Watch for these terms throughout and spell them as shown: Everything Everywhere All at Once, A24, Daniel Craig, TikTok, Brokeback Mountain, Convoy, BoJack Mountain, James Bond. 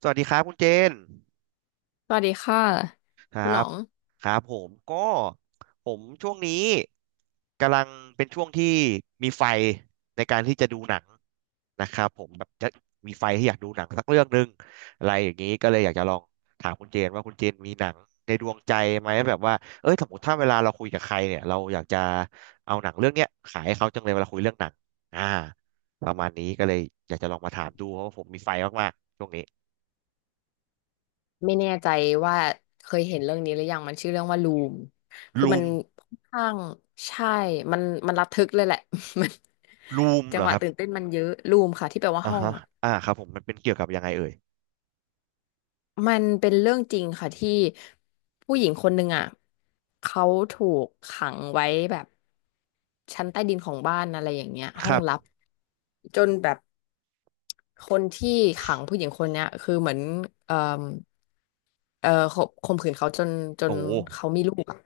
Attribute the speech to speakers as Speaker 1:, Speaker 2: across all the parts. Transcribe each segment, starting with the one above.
Speaker 1: สวัสดีครับคุณเจน
Speaker 2: สวัสดีค่ะ
Speaker 1: ครั
Speaker 2: คุณหนอ
Speaker 1: บ
Speaker 2: ง
Speaker 1: ครับผมก็ผมช่วงนี้กำลังเป็นช่วงที่มีไฟในการที่จะดูหนังนะครับผมแบบจะมีไฟที่อยากดูหนังสักเรื่องหนึ่งอะไรอย่างนี้ก็เลยอยากจะลองถามคุณเจนว่าคุณเจนมีหนังในดวงใจไหมแบบว่าเอ้ยสมมติถ้าเวลาเราคุยกับใครเนี่ยเราอยากจะเอาหนังเรื่องเนี้ยขายให้เขาจังเลยเวลาคุยเรื่องหนังอ่าประมาณนี้ก็เลยอยากจะลองมาถามดูเพราะว่าผมมีไฟมากๆช่วงนี้
Speaker 2: ไม่แน่ใจว่าเคยเห็นเรื่องนี้หรือยังมันชื่อเรื่องว่าลูมคือ
Speaker 1: ลู
Speaker 2: มัน
Speaker 1: ม
Speaker 2: ค่อนข้างใช่มันมันระทึกเลยแหละ มัน
Speaker 1: ลูม
Speaker 2: จั
Speaker 1: เหร
Speaker 2: งห
Speaker 1: อ
Speaker 2: วะ
Speaker 1: ครับ
Speaker 2: ตื่นเต้นมันเยอะลูมค่ะที่แปลว่า
Speaker 1: อ่า
Speaker 2: ห้อง
Speaker 1: ฮะ
Speaker 2: อ่ะ
Speaker 1: อ่าครับผมมันเป็นเกี่ยวกับยังไงเอ่ย
Speaker 2: มันเป็นเรื่องจริงค่ะที่ผู้หญิงคนหนึ่งอ่ะเขาถูกขังไว้แบบชั้นใต้ดินของบ้านอะไรอย่างเงี้ย
Speaker 1: ค
Speaker 2: ห้อง
Speaker 1: รับ
Speaker 2: ลับจนแบบ คนที่ขังผู้หญิงคนเนี้ยคือเหมือนเอ่อขบข่มขืนเขาจนจ
Speaker 1: โอ้
Speaker 2: น
Speaker 1: โห
Speaker 2: เขามีลูกอ่ะ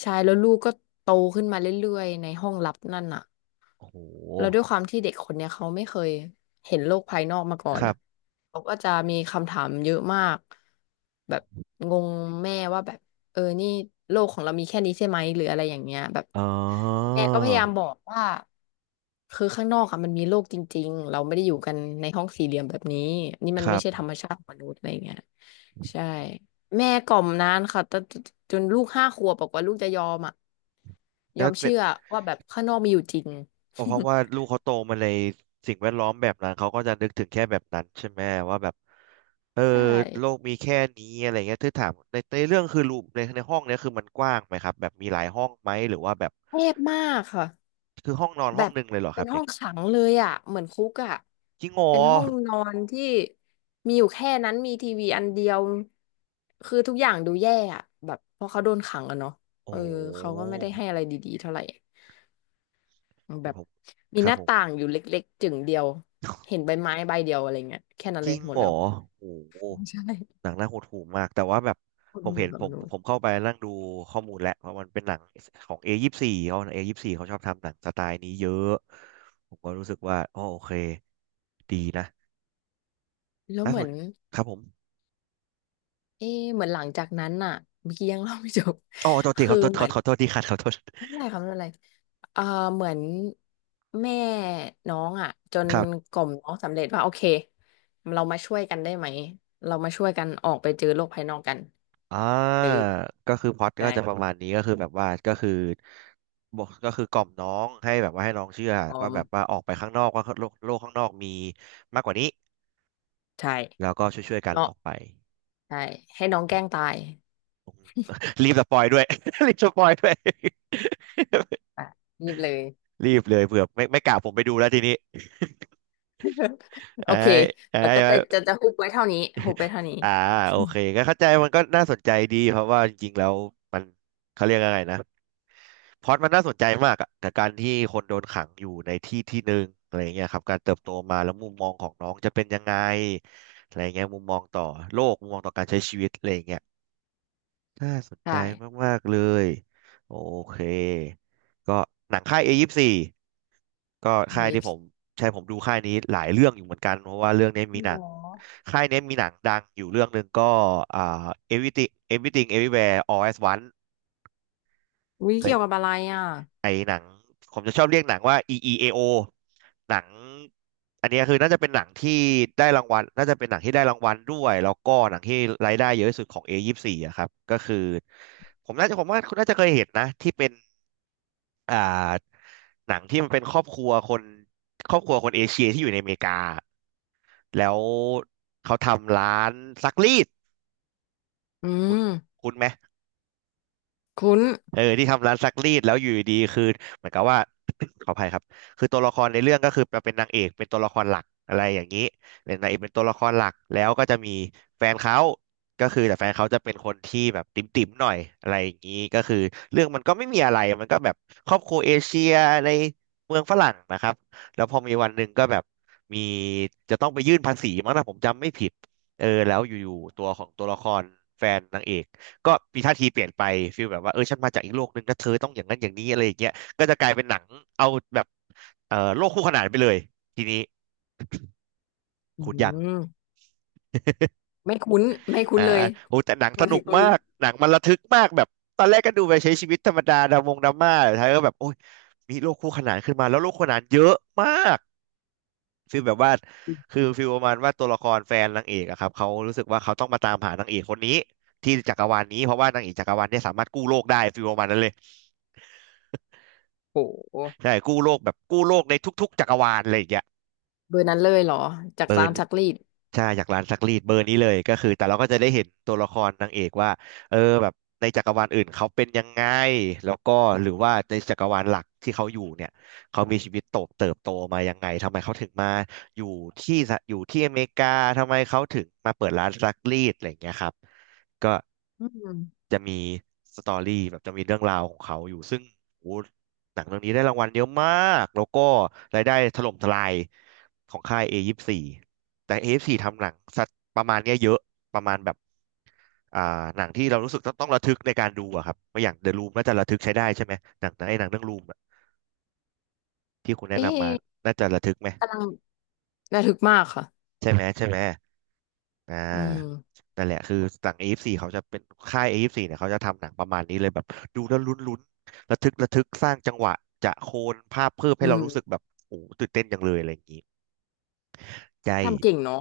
Speaker 2: ใช่แล้วลูกก็โตขึ้นมาเรื่อยๆในห้องลับนั่นอ่ะ
Speaker 1: โอ้โ
Speaker 2: แล้วด้
Speaker 1: ห
Speaker 2: วยความที่เด็กคนเนี้ยเขาไม่เคยเห็นโลกภายนอกมาก่อ
Speaker 1: ค
Speaker 2: น
Speaker 1: รั
Speaker 2: อ่ะ
Speaker 1: บ
Speaker 2: เขาก็จะมีคำถามเยอะมากแบบงงแม่ว่าแบบเออนี่โลกของเรามีแค่นี้ใช่ไหมหรืออะไรอย่างเงี้ยแบบ
Speaker 1: อ๋อ
Speaker 2: แม่ก็พยายามบอกว่า คือข้างนอกอะมันมีโลกจริงๆ เราไม่ได้อยู่กันในห้องสี่เหลี่ยมแบบนี้นี่มั
Speaker 1: ค
Speaker 2: น
Speaker 1: รั
Speaker 2: ไม่ใช่ธร
Speaker 1: บ
Speaker 2: รมชาติของมนุษย์อะไรเงี้ยใช่ แม่กล่อมนานค่ะแต่จนลูกห้าขวบบอกว่าลูกจะยอมอ่ะย
Speaker 1: แล้
Speaker 2: อ
Speaker 1: ว
Speaker 2: ม
Speaker 1: เป็
Speaker 2: เชื่
Speaker 1: น
Speaker 2: อว่าแบบข้างนอกมีอยู่จริง
Speaker 1: อ๋อเพราะว่าลูกเขาโตมาในสิ่งแวดล้อมแบบนั้นเขาก็จะนึกถึงแค่แบบนั้นใช่ไหมว่าแบบ เออ
Speaker 2: ใช่
Speaker 1: โลกมีแค่นี้อะไรเงี้ยถ้าถามในเรื่องคือรูในห้องเนี้ยคือมันกว้างไหมครับแบบมีหลายห้องไหมหรือว่าแบบ
Speaker 2: แคบมากค่ะ
Speaker 1: คือห้องนอน
Speaker 2: แบ
Speaker 1: ห้อง
Speaker 2: บ
Speaker 1: หนึ่งเลยเหรอค
Speaker 2: เป็
Speaker 1: รั
Speaker 2: น
Speaker 1: บอ
Speaker 2: ห้อ
Speaker 1: ย่าง
Speaker 2: งขังเลยอ่ะเหมือนคุกอ่ะ
Speaker 1: จริงเหรอ
Speaker 2: เป็นห้องนอนที่มีอยู่แค่นั้นมีทีวีอันเดียวคือทุกอย่างดูแย่อ่ะแบบเพราะเขาโดนขังอะเนาะเอ
Speaker 1: โอ้
Speaker 2: อเขา
Speaker 1: โห
Speaker 2: ก็ไม่ได้ให้อะไรดีๆเท่าไหร่ แบ
Speaker 1: เดี๋ยว
Speaker 2: บ
Speaker 1: ผม
Speaker 2: มี
Speaker 1: ค
Speaker 2: ห
Speaker 1: รับ
Speaker 2: น้า
Speaker 1: ผม
Speaker 2: ต่างอยู่เล็กๆจึ่งเดียวเห็นใบไม้ใบเดียวอะไรเงี้ยแค่นั้น
Speaker 1: จ
Speaker 2: เล
Speaker 1: ริ
Speaker 2: ย
Speaker 1: ง
Speaker 2: หม
Speaker 1: เห
Speaker 2: ด
Speaker 1: รอ
Speaker 2: แล้ว
Speaker 1: โอ้โห
Speaker 2: ใช่
Speaker 1: หนังน่าหดหู่มากแต่ว่าแบบ
Speaker 2: ค
Speaker 1: ผ
Speaker 2: นห
Speaker 1: ม
Speaker 2: มู่
Speaker 1: เห็น
Speaker 2: กับ
Speaker 1: ผ
Speaker 2: บ
Speaker 1: ม
Speaker 2: นู้น
Speaker 1: ผมเข้าไปนั่งดูข้อมูลแหละเพราะมันเป็นหนังของ A24 เขาเอยี่สบสี่เขาชอบทำหนังสไตล์นี้เยอะผมก็รู้สึกว่าอ๋อโอเคดีนะ
Speaker 2: แล้ว
Speaker 1: น่า
Speaker 2: เห
Speaker 1: ส
Speaker 2: มือ
Speaker 1: น
Speaker 2: น
Speaker 1: ครับผม
Speaker 2: เอ๊ะเหมือนหลังจากนั้นน่ะเมื่อกี้ยังเล่าไม่จบ
Speaker 1: อ๋อโทษ ทีค
Speaker 2: คือ
Speaker 1: รับโทษ
Speaker 2: เห
Speaker 1: ข
Speaker 2: มื
Speaker 1: อ
Speaker 2: อน
Speaker 1: ขอโทษทีครับขอโทษ
Speaker 2: ไม่เป็นไรครับไม่เป็นไรเอ่อเหมือนแม่น้องอ่ะจน
Speaker 1: ครับ
Speaker 2: กล่อมน้องสำเร็จว่าโอเคเรามาช่วยกันได้ไหมเรามาช่วยกันออกไปเจอโลกภายนอกกัน
Speaker 1: อ่
Speaker 2: เออ
Speaker 1: าก็คือพล็อตก็จะประ
Speaker 2: ใช่
Speaker 1: มาณนี้ก็คือแบบว่าก็คือบอกก็คือกล่อมน้องให้แบบว่าให้น้องเชื่อ
Speaker 2: ออ
Speaker 1: ว่าแบบว่า
Speaker 2: ม
Speaker 1: ออกไปข้างนอกว่าโลกโลกข้างนอกมีมากกว่านี้
Speaker 2: ใช่
Speaker 1: แล้วก็ช่วยๆกัน
Speaker 2: เนาะ
Speaker 1: ออกไป
Speaker 2: ใช่ให้น้องแกล้งตาย
Speaker 1: รีบสปอยด้วย รีบสปอยด้วย
Speaker 2: อ่ะนี่เลย
Speaker 1: รีบเลยเผื่อไม่กล่าวผมไปดูแล้วทีนี้
Speaker 2: โอ
Speaker 1: ไอ้
Speaker 2: เค
Speaker 1: ไอ้
Speaker 2: แล้วก็
Speaker 1: ไอ้
Speaker 2: จะฮุบไว้เท่านี้ฮุบไปเท่านี้
Speaker 1: อ่าโอเคก็เข้าใจมันก็น่าสนใจดีเพราะว่าจริงๆแล้วมันเขาเรียกอะไรนะพล็อตมันน่าสนใจมากอะกับการที่คนโดนขังอยู่ในที่ที่หนึ่งอะไรเงี้ยครับการเติบโตมาแล้วมุมมองของน้องจะเป็นยังไงอะไรเงี้ยมุมมองต่อโลกมุมมองต่อการใช้ชีวิตอะไรเงี้ยน่าสนใจ
Speaker 2: ใช่
Speaker 1: มากๆเลยโอเคก็หนังค่ายเอยี่สบสี่ ก็ค่า
Speaker 2: เฮ้
Speaker 1: ย
Speaker 2: ย
Speaker 1: ที่ผมใช่ผมดูค่ายนี้หลายเรื่องอยู่เหมือนกันเพราะว่าเรื่องนี้มีห
Speaker 2: หร
Speaker 1: นัง
Speaker 2: อ
Speaker 1: ค่ายนี้มีหนังดังอยู่เรื่องหนึ่งก็อ่า Everything Everything Everywhere All at Once
Speaker 2: อุ๊ย
Speaker 1: เค
Speaker 2: เกี่ยวกับ
Speaker 1: ย
Speaker 2: อะไรอ่ะ
Speaker 1: ไอหนังผมจะชอบเรียกหนังว่า EEAO หนังอันนี้คือน่าจะเป็นหนังที่ได้รางวัลน่าจะเป็นหนังที่ได้รางวัลด้วยแล้วก็หนังที่รายได้เยอะที่สุดของ A24 อยี่สิบสี่อะครับก็คือผมน่าจะผมว่าคุณน่าจะเคยเห็นนะที่เป็น อ่าหนังที่มันเป็นครอบครัวคนครอบครัวคนเอเชียที่อยู่ในอเมริกา แล้วเขาทำร้านซักรีด
Speaker 2: อื
Speaker 1: คุณ
Speaker 2: ม
Speaker 1: คุณไหม
Speaker 2: คุ้น
Speaker 1: เออที่ทำร้านซักรีดแล้วอยู่ดีๆคือเหมือนกับว่า ขออภัยครับคือตัวละครในเรื่องก็คือมาเป็นนางเอกเป็นตัวละครหลักอะไรอย่างนี้เป็นนางเอกเป็นตัวละครหลักแล้วก็จะมีแฟนเขาก็คือแต่แฟนเขาจะเป็นคนที่แบบติ่มๆหน่อยอะไรอย่างนี้ก็คือเรื่องมันก็ไม่มีอะไรมันก็แบบครอบครัวเอเชียในเมืองฝรั่งนะครับแล้วพอมีวันหนึ่งก็แบบมีจะต้องไปยื่นภาษีมั้งนะผมจำไม่ผิดเออแล้วอยู่ๆตัวของตัวละครแฟนนางเอก ก็มีท่าทีเปลี่ยนไปฟีลแบบว่าเออฉันมาจากอีกโลกหนึ่งนะเธอต้องอย่างนั้นอย่างนี้อะไรอย่างเงี้ยก็จะกลายเป็นหนังเอาแบบโลกคู่ขนานไปเลยทีนี้
Speaker 2: อื
Speaker 1: คุณยัง
Speaker 2: มไม่คุ้นไม่คุ้
Speaker 1: อ่า
Speaker 2: นเลย
Speaker 1: โอ้แต่หนังส
Speaker 2: มา
Speaker 1: นุ
Speaker 2: ถึ
Speaker 1: ก
Speaker 2: งตรง
Speaker 1: มา
Speaker 2: นี้
Speaker 1: กหนังมันระทึกมากแบบตอนแรกก็ดูไปใช้ชีวิตธรรมดาดามงดราม่าแต่ท้ายก็แบบโอ้ยมีโลกคู่ขนานขึ้นมาแล้วโลกคู่ขนานเยอะมากฟีลแบบว่าคือฟีลประมาณว่าตัวละครแฟนนางเอกอะครับเขารู้สึกว่าเขาต้องมาตามหานางเอกคนนี้ที่จักรวาลนี้เพราะว่านางเอกจักรวาลเนี่ยสามารถกู้โลกได้ฟีลประมาณนั้นเลย
Speaker 2: โอ้โห
Speaker 1: ใช่กู้โลกแบบกู้โลกในทุกๆจักรวาลอะไรอย่างเงี้ย
Speaker 2: เบอร์นั้นเลยเหรอจาก
Speaker 1: เบอร์
Speaker 2: ร้า
Speaker 1: น
Speaker 2: นซักรีด
Speaker 1: ใช่อยากร้านซักรีดเบอร์นี้เลยก็คือแต่เราก็จะได้เห็นตัวละครนางเอกว่าเออแบบในจักรวาลอื่นเขาเป็นยังไงแล้วก็หรือว่าในจักรวาลหลักที่เขาอยู่เนี่ยเขามีชีวิตโตเติบโตมายังไงทำไมเขาถึงมาอยู่ที่สหอยู่ที่อเมริกาทำไมเขาถึงมาเปิดร้านซักรีดอะไรอย่างเงี้ยครับก็
Speaker 2: อืม
Speaker 1: จะมีสตอรี่แบบจะมีเรื่องราวของเขาอยู่ซึ่งโอ้ หนังเรื่องนี้ได้รางวัลเยอะมาก แล้วก็รายได้ถล่มทลายของค่าย A24 แต่ A24 ทำหนังสัตว์ประมาณเนี้ยเยอะประมาณแบบอ่าหนังที่เรารู้สึกต้องระทึกในการดูอะครับไม่อย่าง The Room น่าจะระทึกใช้ได้ใช่ไหมหนังไอ้หนังเรื่อง Room อะที่คุณแนะ
Speaker 2: เอ๊
Speaker 1: นำมา
Speaker 2: ะ
Speaker 1: น่าจะระทึกไหม
Speaker 2: กำลังระทึกมากค่ะ
Speaker 1: ใช่ไหมใช่ไหมอ่
Speaker 2: อืม
Speaker 1: านั่นแหละคือหนัง A24 เขาจะเป็นค่าย A24 เนี่ยเขาจะทำหนังประมาณนี้เลยแบบดูแล้วลุ้นลุ้นระทึกระทึกสร้างจังหวะจะโคนภาพเพิ่ม
Speaker 2: อื
Speaker 1: ให้เรารู้สึก
Speaker 2: ม
Speaker 1: แบบโอ้โหตื่นเต้นจังเลยอะไรอย่างนี้ ใจ
Speaker 2: ทำเก่งเนาะ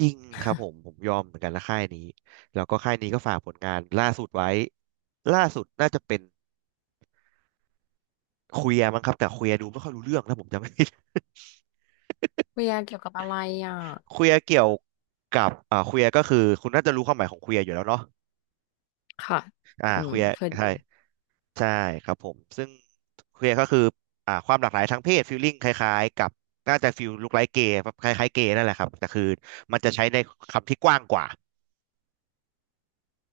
Speaker 1: จริงครับผม ผมยอมเหมือนกันละค่ายนี้ แล้วก็ค่ายนี้ก็ฝากผลงานล่าสุดไว้ ล่าสุดน่าจะเป็นเคลียร์มั้งครับแต่เคลียร์ดูไม่ค่อยรู้เรื่องนะผมจำไม่ ผิด
Speaker 2: เบียร์เกี่ยวกับอะไรอ่ะ
Speaker 1: เคลียร์เกี่ยวกับเคลียร์ก็คือคุณน่าจะรู้ความหมายของเคลียร์อยู่แล้วเนาะ
Speaker 2: ค่ะอื
Speaker 1: เค
Speaker 2: ม
Speaker 1: ลียร์
Speaker 2: เคยได้
Speaker 1: ใช่
Speaker 2: ยิน
Speaker 1: ใช่ครับผมซึ่งเคลียร์ก็คือความหลากหลายทางเพศฟีลลิ่งคล้ายๆกับน่าจะฟีลลุคไลค์เกย์คล้ายๆเกย์นั่นแหละครับแต่คือมันจะใช้ในคำที่กว้างกว่า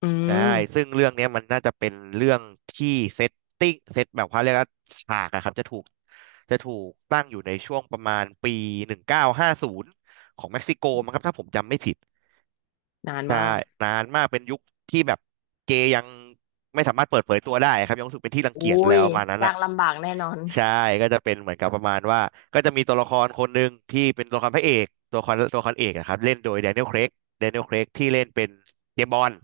Speaker 2: อื
Speaker 1: ใช่
Speaker 2: ม
Speaker 1: ซึ่งเรื่องเนี้ยมันน่าจะเป็นเรื่องที่เซตเซตแบบเขาเรียกว่าฉากอะครับจะถูกตั้งอยู่ในช่วงประมาณปี1950ของเม็กซิโกมั้งครับถ้าผมจำไม่ผิด
Speaker 2: นาน
Speaker 1: ใช่
Speaker 2: มาก
Speaker 1: นานมากเป็นยุคที่แบบเกย์ยังไม่สามารถเปิดเผยตัวได้ครับยังรู้สึกเป็นที่รัง
Speaker 2: อุ้
Speaker 1: เกียจแล้
Speaker 2: ย
Speaker 1: วประมาณนั้น
Speaker 2: ยา
Speaker 1: อะ
Speaker 2: กลำบากแน่นอน
Speaker 1: ใช่ก็จะเป็นเหมือนกับประมาณว่าก็จะมีตัวละครคนหนึ่งที่เป็นตัวละครพระเอกตัวละครเอกนะครับเล่นโดยแดเนียล c ครกแดเนียล c ครกที่เล่นเป็นเจมส์บอนด์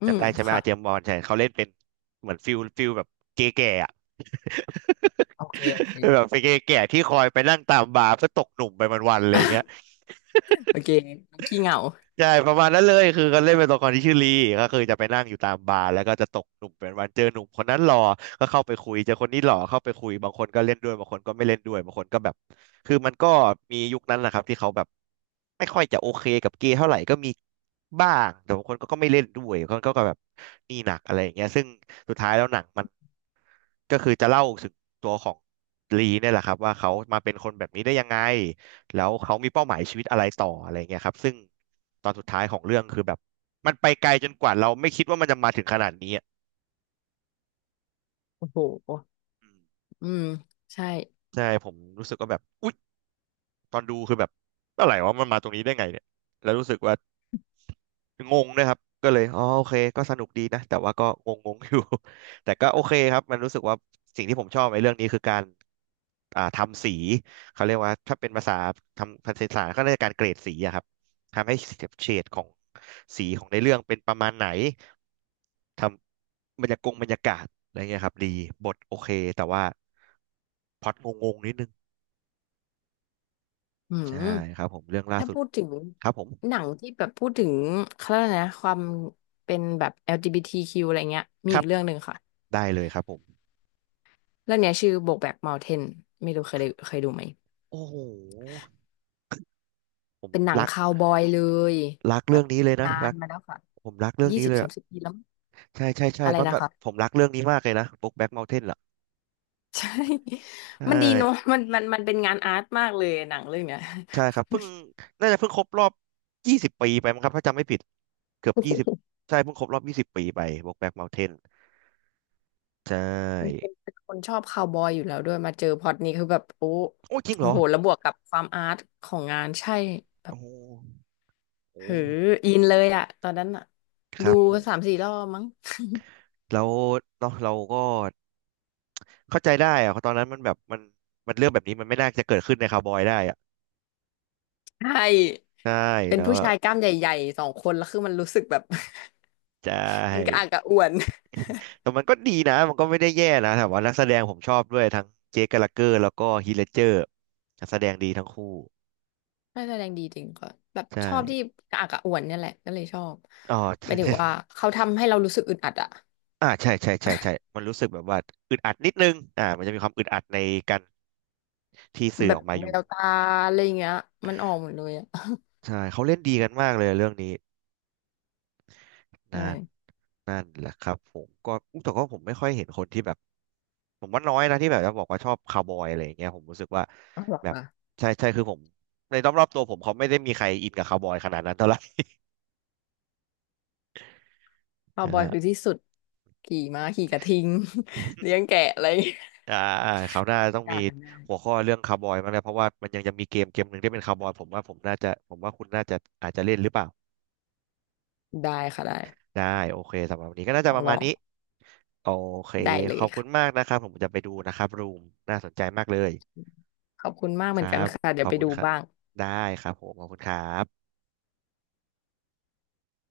Speaker 2: อื
Speaker 1: จำ
Speaker 2: ม
Speaker 1: ได้ใช่ไหม
Speaker 2: ค่ะ
Speaker 1: อาเจมส์บอนด์ใช่เขาเล่นเป็นเหมือนฟิลแบบเก๋ๆอ่ะ
Speaker 2: โอเค โอเค
Speaker 1: แบบเป็นเก๋ๆที่คอยไปนั่งตามบาร์เพื่อตกหนุ่มไปวันๆอะไรอย่างเงี้ย
Speaker 2: โอเคน้องขี้เหงา
Speaker 1: ใช่ประมาณนั้นเลยคือเขาเล่นเป็นตัวละครที่ชื่อลีก็คือจะไปนั่งอยู่ตามบาร์แล้วก็จะตกหนุ่มเป็นวันเจอหนุ่มคนนั้นหล่อก็เข้าไปคุยเจอคนนี้หล่อเข้าไปคุยบางคนก็เล่นด้วยบางคนก็ไม่เล่นด้วยบางคนก็แบบคือมันก็มียุคนั้นแหละครับที่เขาแบบไม่ค่อยจะโอเคกับเกย์เท่าไหร่ก็มีบ้างแต่บางคนก็ไม่เล่นด้วยบางคนก็แบบนี่หนักอะไรอย่างเงี้ยซึ่งสุดท้ายแล้วหนังมัน ก็คือจะเล่าถึงตัวของลีเนี่ยแหละครับว่าเขามาเป็นคนแบบนี้ได้ยังไงแล้วเขามีเป้าหมายชีวิตอะไรต่ออะไรเงี้ยครับซึ่งตอนสุดท้ายของเรื่องคือแบบมันไปไกลจนกว่าเราไม่คิดว่ามันจะมาถึงขนาดนี้อะ
Speaker 2: โอ้โห
Speaker 1: อืม
Speaker 2: อืมใช่
Speaker 1: ใช่ผมรู้สึกว่าแบบอุ๊ยตอนดูคือแบบอะไรวะมันมาตรงนี้ได้ไงเนี่ยแล้วรู้สึกว่า งงนะครับ ก็เลยอ๋อโอเคก็สนุกดีนะแต่ว่าก็งงงอยู่ แต่ก็โอเคครับมันรู้สึกว่าสิ่งที่ผมชอบในเรื่องนี้คือการทำสีเขาเรียกว่าถ้าเป็นภาษาทำภาษาศาสตร์ก็เรียกการเกรดสีอะครับทำให้เฉดของสีของในเรื่องเป็นประมาณไหนทำบรรยากงบรรยากาศอะไรเงี้ยครับดีบทโอเคแต่ว่าพล็อตงงๆนิดนึง
Speaker 2: อื
Speaker 1: ใช่
Speaker 2: ม
Speaker 1: ครับผมเรื่องล่า
Speaker 2: ถ้า
Speaker 1: สุด
Speaker 2: พูดถึง
Speaker 1: ครับผ
Speaker 2: ห
Speaker 1: ม
Speaker 2: นังที่แบบพูดถึงเขาเรียกอะไรนะความเป็นแบบ LGBTQ อลจีบีทีคิวอะไรเงี้ยมี
Speaker 1: ครั
Speaker 2: อี
Speaker 1: บ
Speaker 2: กเรื่องหนึ่งค่ะ
Speaker 1: ได้เลยครับผม
Speaker 2: เรื่องเนี้ยชื่อ BoJack Mountain ไม่รู้เคยดูไหม
Speaker 1: โอ้โหผม
Speaker 2: เป็นหนัง
Speaker 1: รัก
Speaker 2: คาวบอยเลย
Speaker 1: รัก
Speaker 2: แบ
Speaker 1: เรื่อ
Speaker 2: บ
Speaker 1: งนี้เลยนะ
Speaker 2: นา
Speaker 1: รั
Speaker 2: น
Speaker 1: ก
Speaker 2: มาแล้วค่ะ
Speaker 1: ผมรักเรื่อง
Speaker 2: ยี่
Speaker 1: นี้
Speaker 2: สิบ
Speaker 1: เลย
Speaker 2: สา
Speaker 1: อะ
Speaker 2: มสิบปีแล้ว
Speaker 1: ใช่ใช่ใช่
Speaker 2: อะไร
Speaker 1: ปั๊บ
Speaker 2: นะ
Speaker 1: ปั๊บ
Speaker 2: คะ
Speaker 1: ผมรักเรื่องนี้มากเลยนะบุ๊กแบ็กเมาน์เทนเหรอ
Speaker 2: ใช่
Speaker 1: ใช
Speaker 2: มันดีเนอะ
Speaker 1: ่
Speaker 2: มันเป็นงานอาร์ตมากเลยหนังเรื่องเนี้ย
Speaker 1: ใช่ครับเพิ่งน่าจะเพิ่งครบรอบยี่สิบปีไปมั้งครับถ้าจำไม่ผิดเกือบยี่สิบใช่เพิ่งครบรอบยี่สิบปีไปบุ๊กแบ็กเมาน์เทนใช
Speaker 2: มัน
Speaker 1: ่
Speaker 2: เป็นเป็นคนชอบคาวบอยอยู่แล้วด้วยมาเจอพล็อตนี้คือแบบโอ้
Speaker 1: โอ้จริงเหร
Speaker 2: โอ้
Speaker 1: อ
Speaker 2: โหแล้วบวกกับความอาร์ตของงานใช่แบ
Speaker 1: โอ้
Speaker 2: บ
Speaker 1: โหโอ้
Speaker 2: เฮ้ออินเล
Speaker 1: โห
Speaker 2: ยอะตอนนั้นอะ
Speaker 1: ค
Speaker 2: ดู
Speaker 1: รับผ
Speaker 2: สาม
Speaker 1: ม
Speaker 2: สี่รอบมั้ง
Speaker 1: แล้วเนาะเราก็เข้าใจได้อะตอนนั้นมันแบบมันมันเรื่องแบบนี้มันไม่น่าจะเกิดขึ้นในคาวบอยได้อะ
Speaker 2: ใช่
Speaker 1: ใช่
Speaker 2: เป็น
Speaker 1: แล้ว
Speaker 2: ผู้
Speaker 1: อะ
Speaker 2: ชายกล้ามใหญ่ๆสองคนแล้วคือมันรู้สึกแบบ
Speaker 1: ใช่
Speaker 2: มันกระอักกระอ่วน
Speaker 1: แต่มันก็ดีนะ มันก็ไม่ได้แย่นะแต่ว่านักแสดงผมชอบด้วยทั้งเจคแกลลาเกอร์แล้วก็ฮีทเลดเจอร์นักแสดงดีทั้งคู่
Speaker 2: น่าแสดงดีจริงค่ะแบบช
Speaker 1: ใช่
Speaker 2: อบที่กระอักกระอ่วนเนี่ยแหละก็เลยชอบ
Speaker 1: อ๋อ
Speaker 2: หมายถึงว่า เขาทำให้เรารู้สึกอึดอัดอะ
Speaker 1: ใช่ใช่ใช่ใช่มันรู้สึกแบบว่าอึดอัดนิดนึงมันจะมีความอึดอัดในการที่สื่อ
Speaker 2: แบ
Speaker 1: อ
Speaker 2: บ
Speaker 1: อกมาอ
Speaker 2: แว
Speaker 1: ยู่
Speaker 2: วตาอะไรอย่างเงี้ยมันออกหมดเลยอะ
Speaker 1: ใช่เขาเล่นดีกันมากเลยเรื่องนี้
Speaker 2: ใช่
Speaker 1: นั่นนั่นแหละครับผมก็อุ๊ยแต่ก็ผมไม่ค่อยเห็นคนที่แบบผมว่าน้อยนะที่แบบจะบอกว่าชอบคาวบอยอะไรอย่างเงี้ยผมรู้สึกว่า
Speaker 2: ออเหร
Speaker 1: แบบ
Speaker 2: อ
Speaker 1: ใช่ใช่คือผมในรอบๆตัวผมเขาไม่ได้มีใครอินกับคาวบอยขนาดนั้นเท่าไหร่
Speaker 2: คาว
Speaker 1: ใช่
Speaker 2: บอยคือที่สุดขี่ม้าขี่กระทิง เลี้ยงแกะอะไรอย่างเงี้ย
Speaker 1: อ่าคราวหน้า
Speaker 2: บรร
Speaker 1: ต้อ
Speaker 2: ยา
Speaker 1: งมี
Speaker 2: กาศมันได้
Speaker 1: หัวข้อเรื่องคาวบอยมางแล้วเพราะว่ามันยังจะมีเกมหนึ่งที่เป็นคาวบอยผมว่าผมน่าจะผมว่าคุณน่าจะอาจจะเล่นหรือเปล่า
Speaker 2: ได้ค่ะได้
Speaker 1: ได้โอเคสำหรับวันนี้ก็น่า
Speaker 2: ล
Speaker 1: จะ
Speaker 2: อ
Speaker 1: ป
Speaker 2: ง
Speaker 1: ระ
Speaker 2: ล
Speaker 1: มาณ
Speaker 2: อง
Speaker 1: นี้โอเค
Speaker 2: ได้เล
Speaker 1: ขอ
Speaker 2: ย
Speaker 1: บคุณ
Speaker 2: ค่ะ
Speaker 1: มากนะครับผมจะไปดูนะครับรูมน่าสนใจมากเลย
Speaker 2: ขอบคุณมาก
Speaker 1: ค
Speaker 2: เหมือ
Speaker 1: รั
Speaker 2: นกัน
Speaker 1: บ
Speaker 2: ค่ะเดี๋
Speaker 1: ข
Speaker 2: ย
Speaker 1: อ
Speaker 2: ว
Speaker 1: บ
Speaker 2: ไป
Speaker 1: คุ
Speaker 2: ดู
Speaker 1: ณครับ
Speaker 2: บ้าง
Speaker 1: ได้ครับผมขอบคุณครับ